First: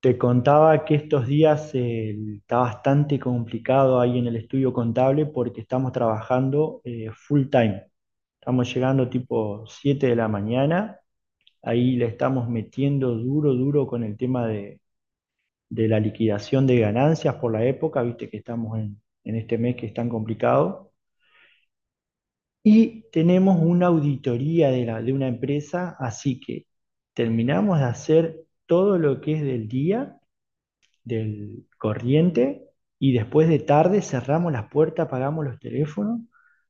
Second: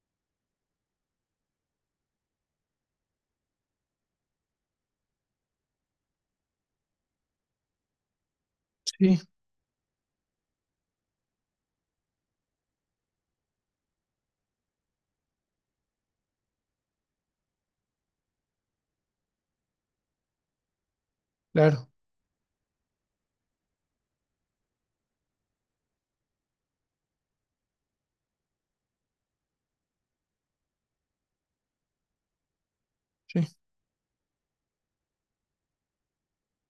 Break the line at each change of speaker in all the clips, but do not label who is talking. Te contaba que estos días está bastante complicado ahí en el estudio contable porque estamos trabajando full time. Estamos llegando
Sí,
tipo 7 de la mañana, ahí le estamos metiendo duro, duro con el tema de la liquidación de ganancias por la época, viste que estamos en este mes que es tan complicado.
claro,
Y tenemos una auditoría de una empresa, así que terminamos de hacer todo lo que es del día del corriente y después
sí.
de tarde cerramos las puertas, apagamos los teléfonos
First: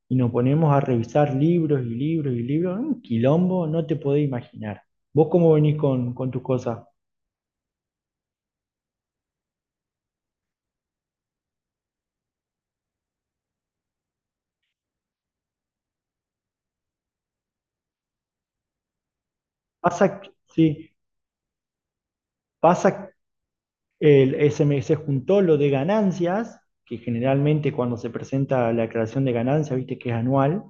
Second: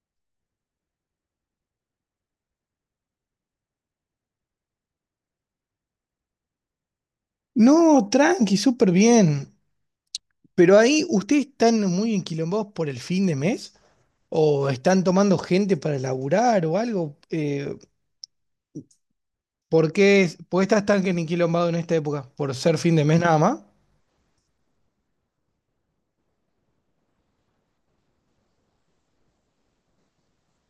y nos ponemos a revisar libros y libros y libros. Un quilombo, no te podés imaginar. ¿Vos cómo venís con tus cosas?
No, tranqui, súper bien. Pero ahí, ¿ustedes están muy enquilombados por el fin de mes? ¿O están tomando gente para laburar o algo? ¿Por
Pasa,
qué, por qué estás
sí,
tan enquilombado en esta época? ¿Por ser fin de
pasa.
mes nada más?
El SMS juntó lo de ganancias, que generalmente cuando se presenta la declaración de ganancias, viste que es anual,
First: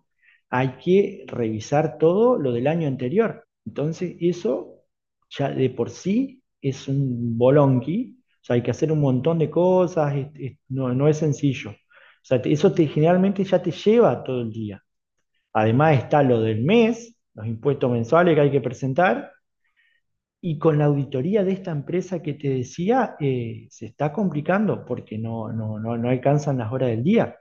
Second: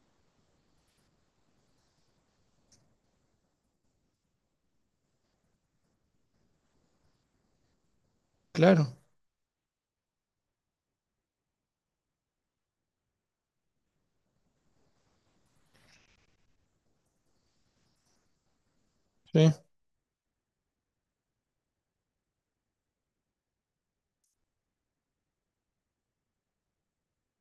hay que revisar todo lo del año anterior. Entonces, eso ya de por sí es un bolonqui, o sea, hay que hacer
Claro.
un montón de cosas, no es sencillo. O sea, eso te, generalmente ya te lleva todo el día. Además está lo del mes, los impuestos mensuales que hay que presentar,
Sí.
y con la auditoría de esta empresa que te decía, se está complicando porque no alcanzan las horas del día.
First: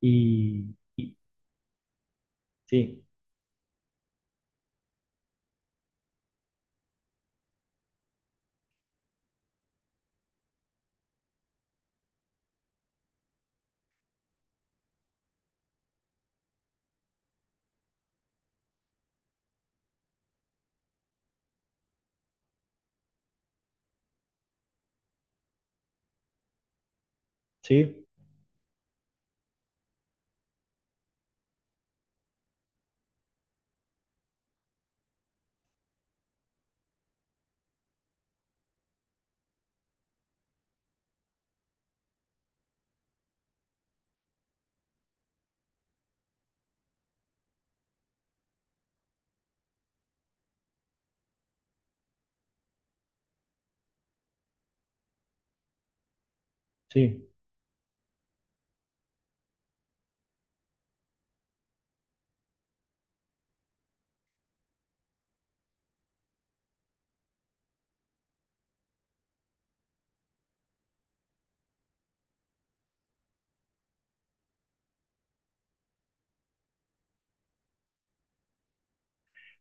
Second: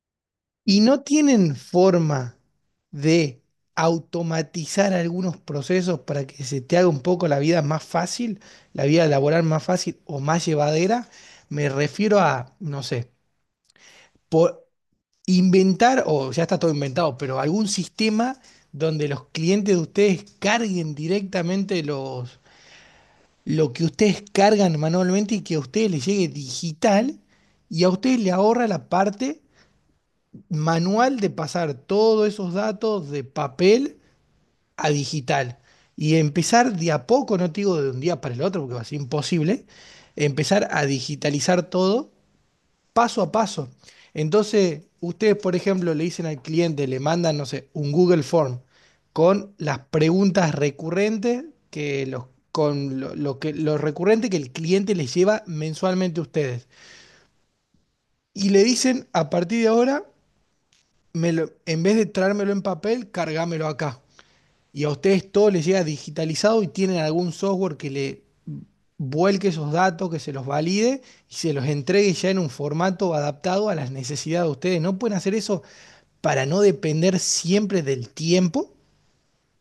Y,
¿Y no
y-
tienen forma
sí,
de automatizar algunos procesos para que se te haga un poco la vida más fácil, la vida laboral más fácil o más llevadera? Me refiero a, no sé, por inventar, o ya está todo inventado, pero algún sistema donde los clientes de ustedes carguen directamente los, lo que ustedes cargan manualmente y que a ustedes les llegue digital y a
sí,
ustedes le ahorra la parte manual de pasar todos esos datos de papel a digital y empezar de a poco, no te digo de un día para el otro porque va a ser imposible, empezar a digitalizar todo paso a paso. Entonces, ustedes, por ejemplo, le dicen al cliente, le mandan, no sé, un Google Form con las preguntas recurrentes que los, con lo que, lo recurrente que el cliente les lleva mensualmente a ustedes.
sí.
Y le dicen, a partir de ahora, en vez de traérmelo en papel, cargámelo acá y a ustedes todo les llega digitalizado y tienen algún software que le vuelque esos datos, que se los valide y se los entregue ya en un formato adaptado a las necesidades de ustedes. ¿No pueden hacer eso para no depender siempre del tiempo?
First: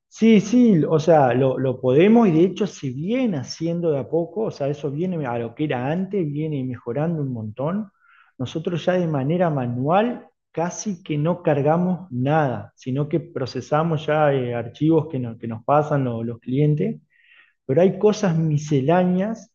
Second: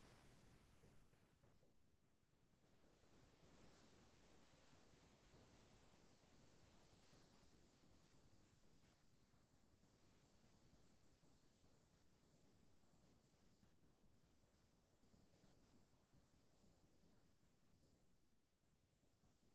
Sí, sí, o sea, lo podemos y de hecho se viene haciendo de a poco, o sea, eso viene a lo que era antes, viene mejorando un montón. Nosotros ya de manera manual casi que no cargamos nada, sino que procesamos ya archivos que, no- que nos pasan los clientes. Pero hay cosas misceláneas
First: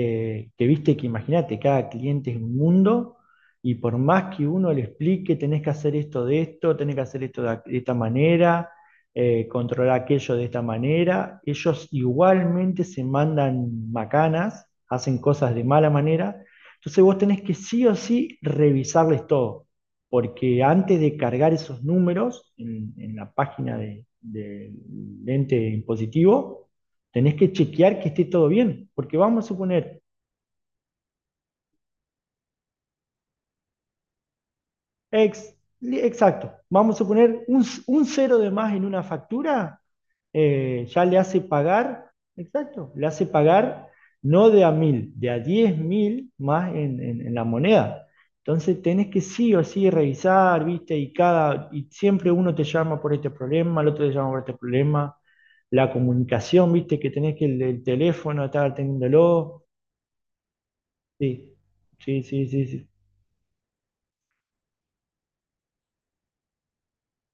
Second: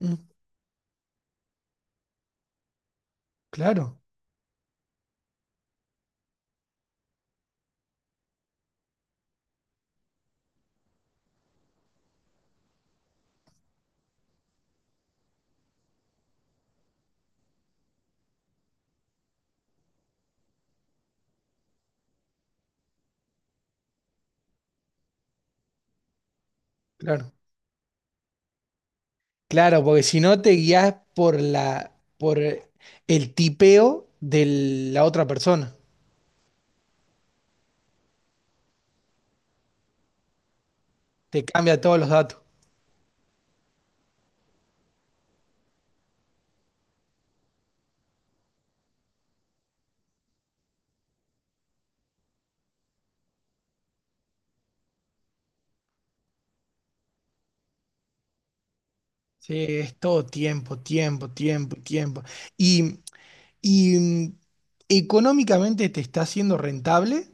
Mm,
que viste que imagínate, cada cliente es un mundo, y por
claro,
más que uno le explique, tenés que hacer esto de esto, tenés que hacer esto de esta manera, controlar aquello de esta manera, ellos igualmente se mandan macanas, hacen cosas de mala manera. Entonces vos tenés que sí o sí revisarles todo, porque antes de cargar esos números en la página del ente impositivo,
claro.
tenés que chequear que esté todo bien, porque vamos a
Claro,
suponer,
porque si no te guías por por el tipeo de la otra
ex,
persona.
exacto, vamos a suponer un cero de más en una factura, ya le hace
Te cambia todos
pagar,
los datos.
exacto, le hace pagar no de a mil, de a diez mil más en la moneda. Entonces tenés que sí o sí revisar, ¿viste? Y cada y siempre uno te llama por este problema, el otro te llama por este problema, la comunicación, ¿viste? Que tenés que el teléfono estar atendiéndolo.
Sí, es todo tiempo, tiempo,
Sí,
tiempo,
sí,
tiempo.
sí, sí, sí.
Y Y económicamente te está siendo rentable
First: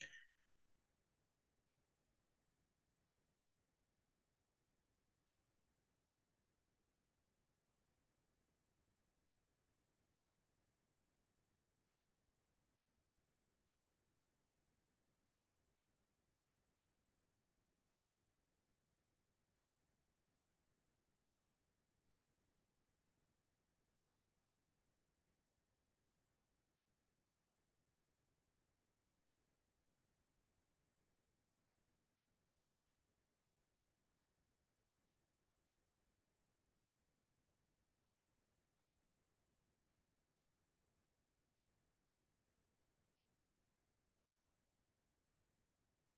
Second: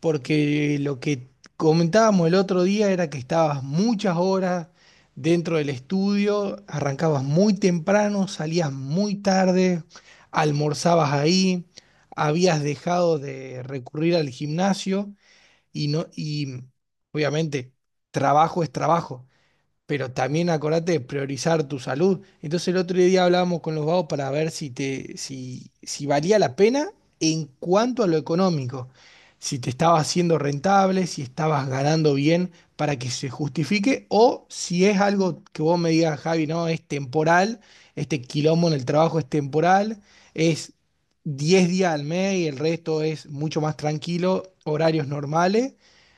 porque lo que comentábamos el otro día era que estabas muchas horas dentro del estudio, arrancabas muy temprano, salías muy tarde, almorzabas ahí, habías dejado de recurrir al gimnasio y no, y obviamente trabajo es trabajo pero también acordate de priorizar tu salud. Entonces el otro día hablábamos con los vagos para ver si te, si, si valía la pena en cuanto a lo económico, si te estaba haciendo rentable, si estabas ganando bien para que se justifique, o si es algo que vos me digas, Javi, no, es temporal, este quilombo en el trabajo es temporal, es 10 días al mes y el resto es mucho más tranquilo, horarios normales.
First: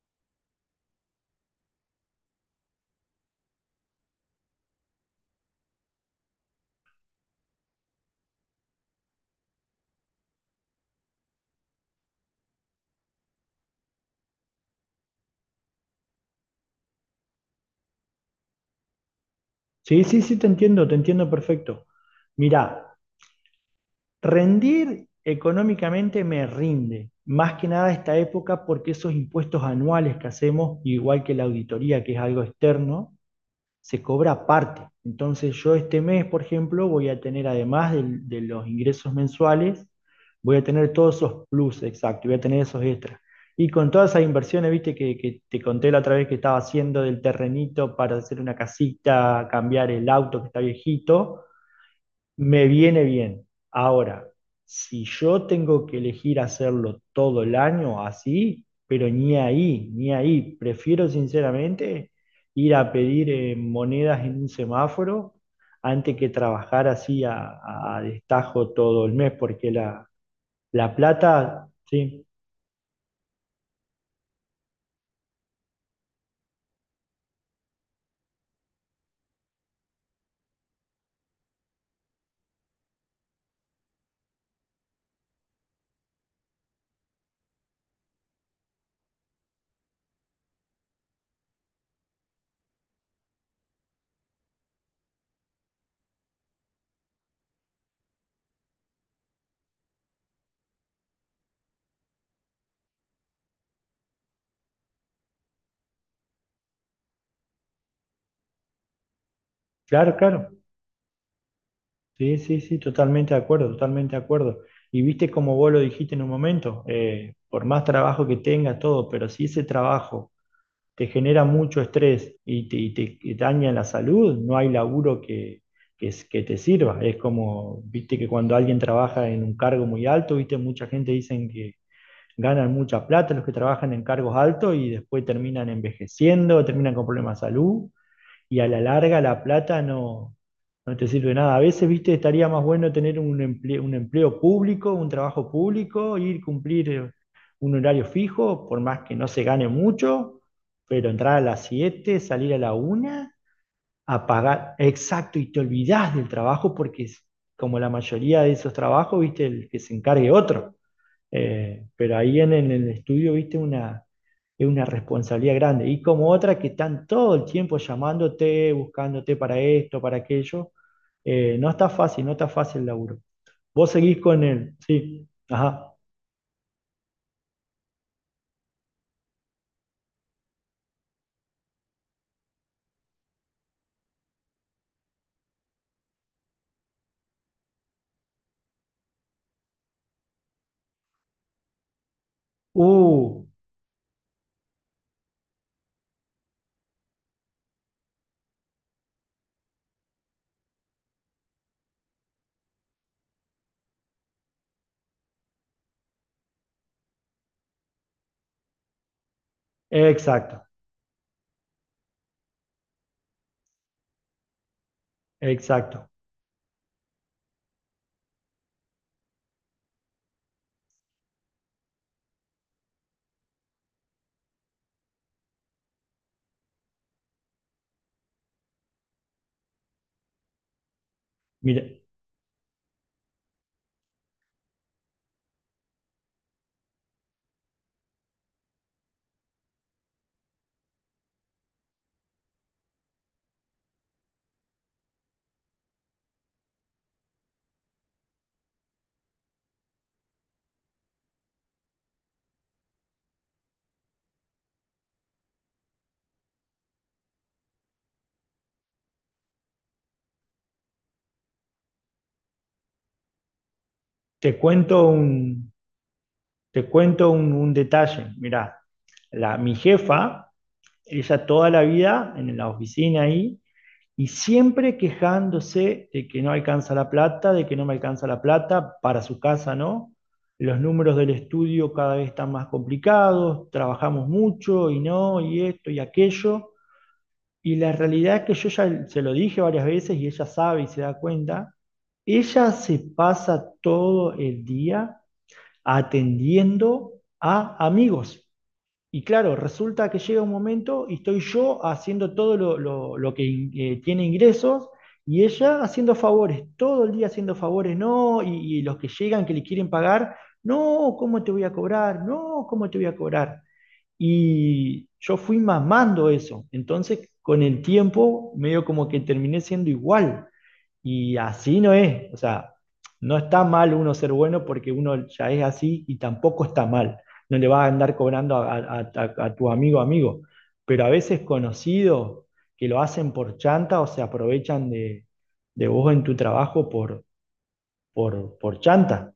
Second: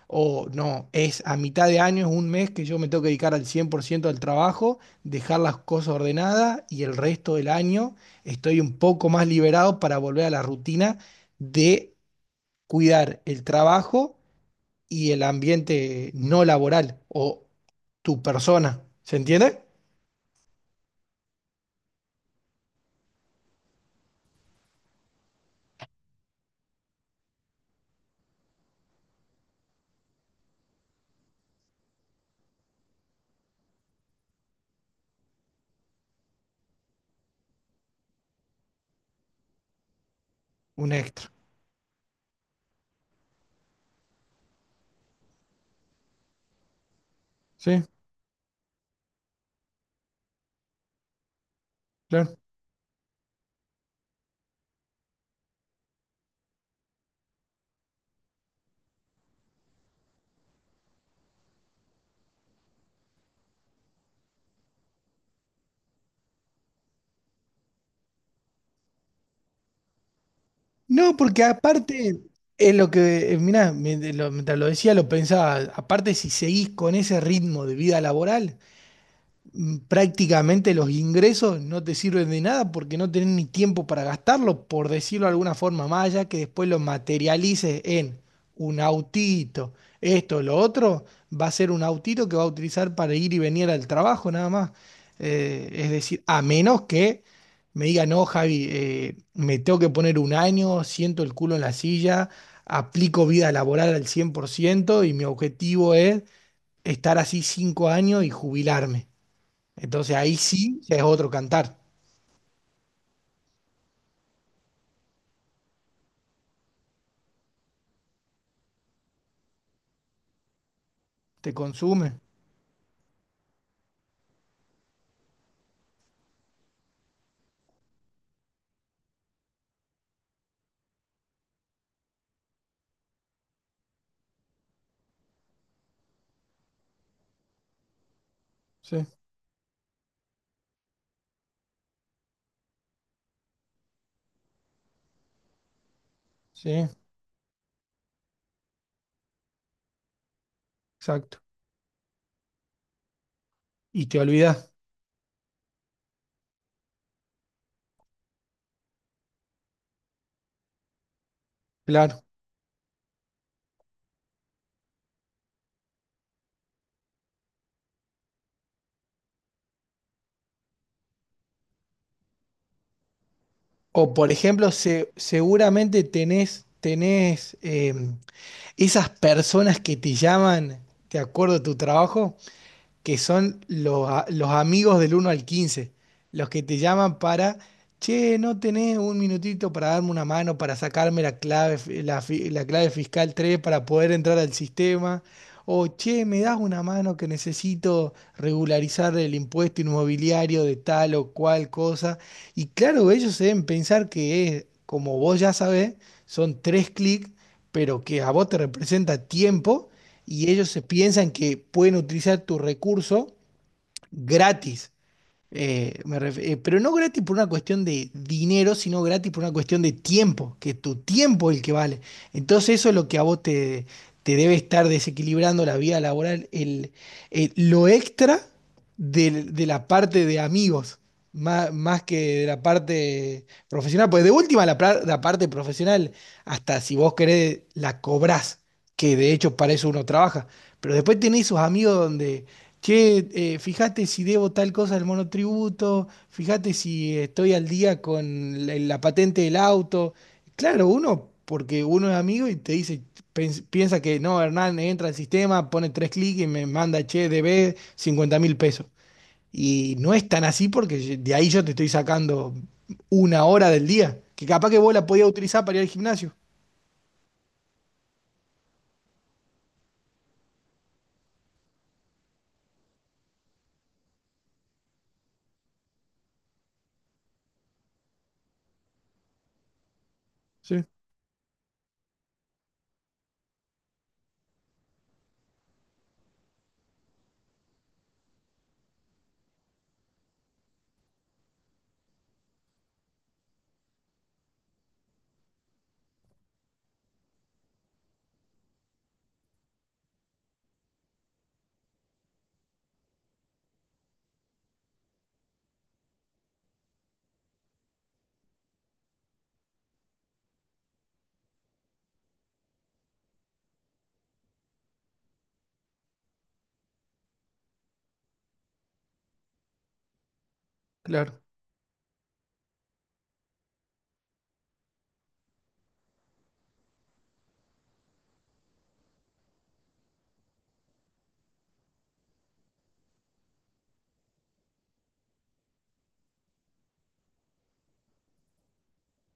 O no, es a mitad de año, es un mes que yo me tengo que dedicar al 100% al trabajo, dejar las cosas ordenadas y el resto del año estoy un poco más liberado para volver a la rutina de cuidar el trabajo y el ambiente no laboral o tu persona. ¿Se entiende?
Sí, sí, sí, te entiendo perfecto. Mirá, rendir económicamente me rinde, más que nada esta época porque esos impuestos anuales que hacemos, igual que la auditoría, que es algo externo, se cobra aparte. Entonces yo este mes, por ejemplo, voy a tener, además de los ingresos mensuales, voy a
Un
tener todos
extra.
esos plus, exacto, voy a tener esos extras. Y con todas esas inversiones, viste, que te conté la otra vez que estaba haciendo del
Sí,
terrenito para hacer una casita, cambiar el auto que está viejito,
claro.
me viene bien. Ahora, si yo tengo que elegir hacerlo todo el año así, pero ni ahí, ni ahí, prefiero sinceramente ir a pedir monedas en un semáforo antes que trabajar así a destajo todo el mes, porque la
No, porque
plata,
aparte,
sí,
es lo que, mira, mientras lo decía, lo pensaba, aparte si seguís con ese ritmo de vida laboral. Prácticamente los ingresos no te sirven de nada porque no tenés ni tiempo para gastarlo, por decirlo de alguna forma, más allá que después lo materialices en un autito, esto, lo otro, va a ser un autito que va a utilizar para ir y venir al trabajo nada más. Es decir, a menos que me diga, no, Javi, me tengo que poner un año, siento el culo en la silla, aplico vida laboral al 100% y mi objetivo es estar así 5 años y jubilarme. Entonces
claro,
ahí
claro,
sí ya es otro cantar.
sí, sí, sí, totalmente de acuerdo, totalmente de acuerdo. Y viste como vos lo dijiste en un momento, por más trabajo que tenga todo, pero si ese trabajo te genera
Te
mucho
consume.
estrés y daña la salud, no hay laburo que te sirva. Es como, viste que cuando alguien trabaja en un cargo muy alto, viste, mucha gente dicen que ganan mucha plata los que trabajan en cargos altos y después terminan envejeciendo, terminan con problemas de salud y a la
Sí,
larga la plata no te sirve nada. A veces, viste, estaría más bueno tener un empleo público, un trabajo público, ir
sí,
cumplir un horario fijo, por más que no se gane mucho, pero entrar a
exacto.
las 7 salir a la una
Y te
a
olvidas,
pagar, exacto, y te olvidás del trabajo porque es como la mayoría de esos trabajos, viste, el que se encargue otro. Pero
claro.
ahí en el estudio, viste, es una responsabilidad grande. Y como otra que están todo el tiempo llamándote, buscándote para esto, para aquello. No está fácil, no está fácil el laburo. Vos
O
seguís
por
con
ejemplo,
él, sí. Ajá.
seguramente tenés esas personas que te llaman, ¿te acuerdo de tu trabajo? Que son los amigos del 1 al 15, los que te llaman para, che, ¿no tenés un minutito para darme una mano, para sacarme la clave, la clave fiscal
Uh,
3 para poder entrar al sistema? O, che, ¿me das una mano que necesito regularizar el impuesto inmobiliario de tal o cual cosa? Y claro, ellos deben pensar que es, como vos ya sabés, son tres clics, pero que a vos te representa tiempo y
exacto,
ellos se piensan que pueden utilizar tu recurso gratis.
exacto.
Pero no gratis por una cuestión de dinero, sino gratis por una cuestión de tiempo, que tu tiempo es el que vale. Entonces eso es lo que a vos te debe estar desequilibrando la vida laboral, lo extra la parte de amigos,
Mira,
más, que de la parte profesional. Pues de última, la parte profesional, hasta si vos querés, la cobrás, que de hecho para eso uno trabaja. Pero después tenés esos amigos donde che, fíjate si debo tal cosa al monotributo, fíjate si estoy al día con la patente del auto. Claro, uno, porque uno es amigo y te dice, piensa que no, Hernán entra al sistema, pone tres clics y me manda, che, debe 50.000 pesos. Y no es tan así porque de ahí yo te estoy sacando una hora del día, que
te
capaz que
cuento
vos la podías utilizar
un,
para ir al gimnasio.
te cuento un, un detalle. Mira, mi jefa, ella toda la vida en la oficina ahí, y siempre quejándose de que no alcanza la plata, de que no me alcanza la plata para su casa, ¿no? Los
Sí,
números del estudio cada vez están más complicados, trabajamos mucho y no, y esto y aquello. Y la realidad es que yo ya se lo dije varias veces y ella sabe y se da cuenta, ella se pasa todo el día atendiendo a amigos. Y claro, resulta que llega un momento y estoy yo haciendo todo lo que tiene ingresos y ella haciendo favores, todo el día haciendo favores, no, y los que llegan que le quieren pagar, no, ¿cómo te voy a cobrar? No, ¿cómo te voy a cobrar? Y yo fui mamando eso, entonces con el tiempo medio como que terminé siendo igual. Y
claro.
así no es, o sea, no está mal uno ser bueno porque uno ya es así y tampoco está mal. No le vas a andar cobrando a tu amigo amigo, pero a veces conocidos que lo hacen por chanta o se aprovechan de vos en tu trabajo por chanta.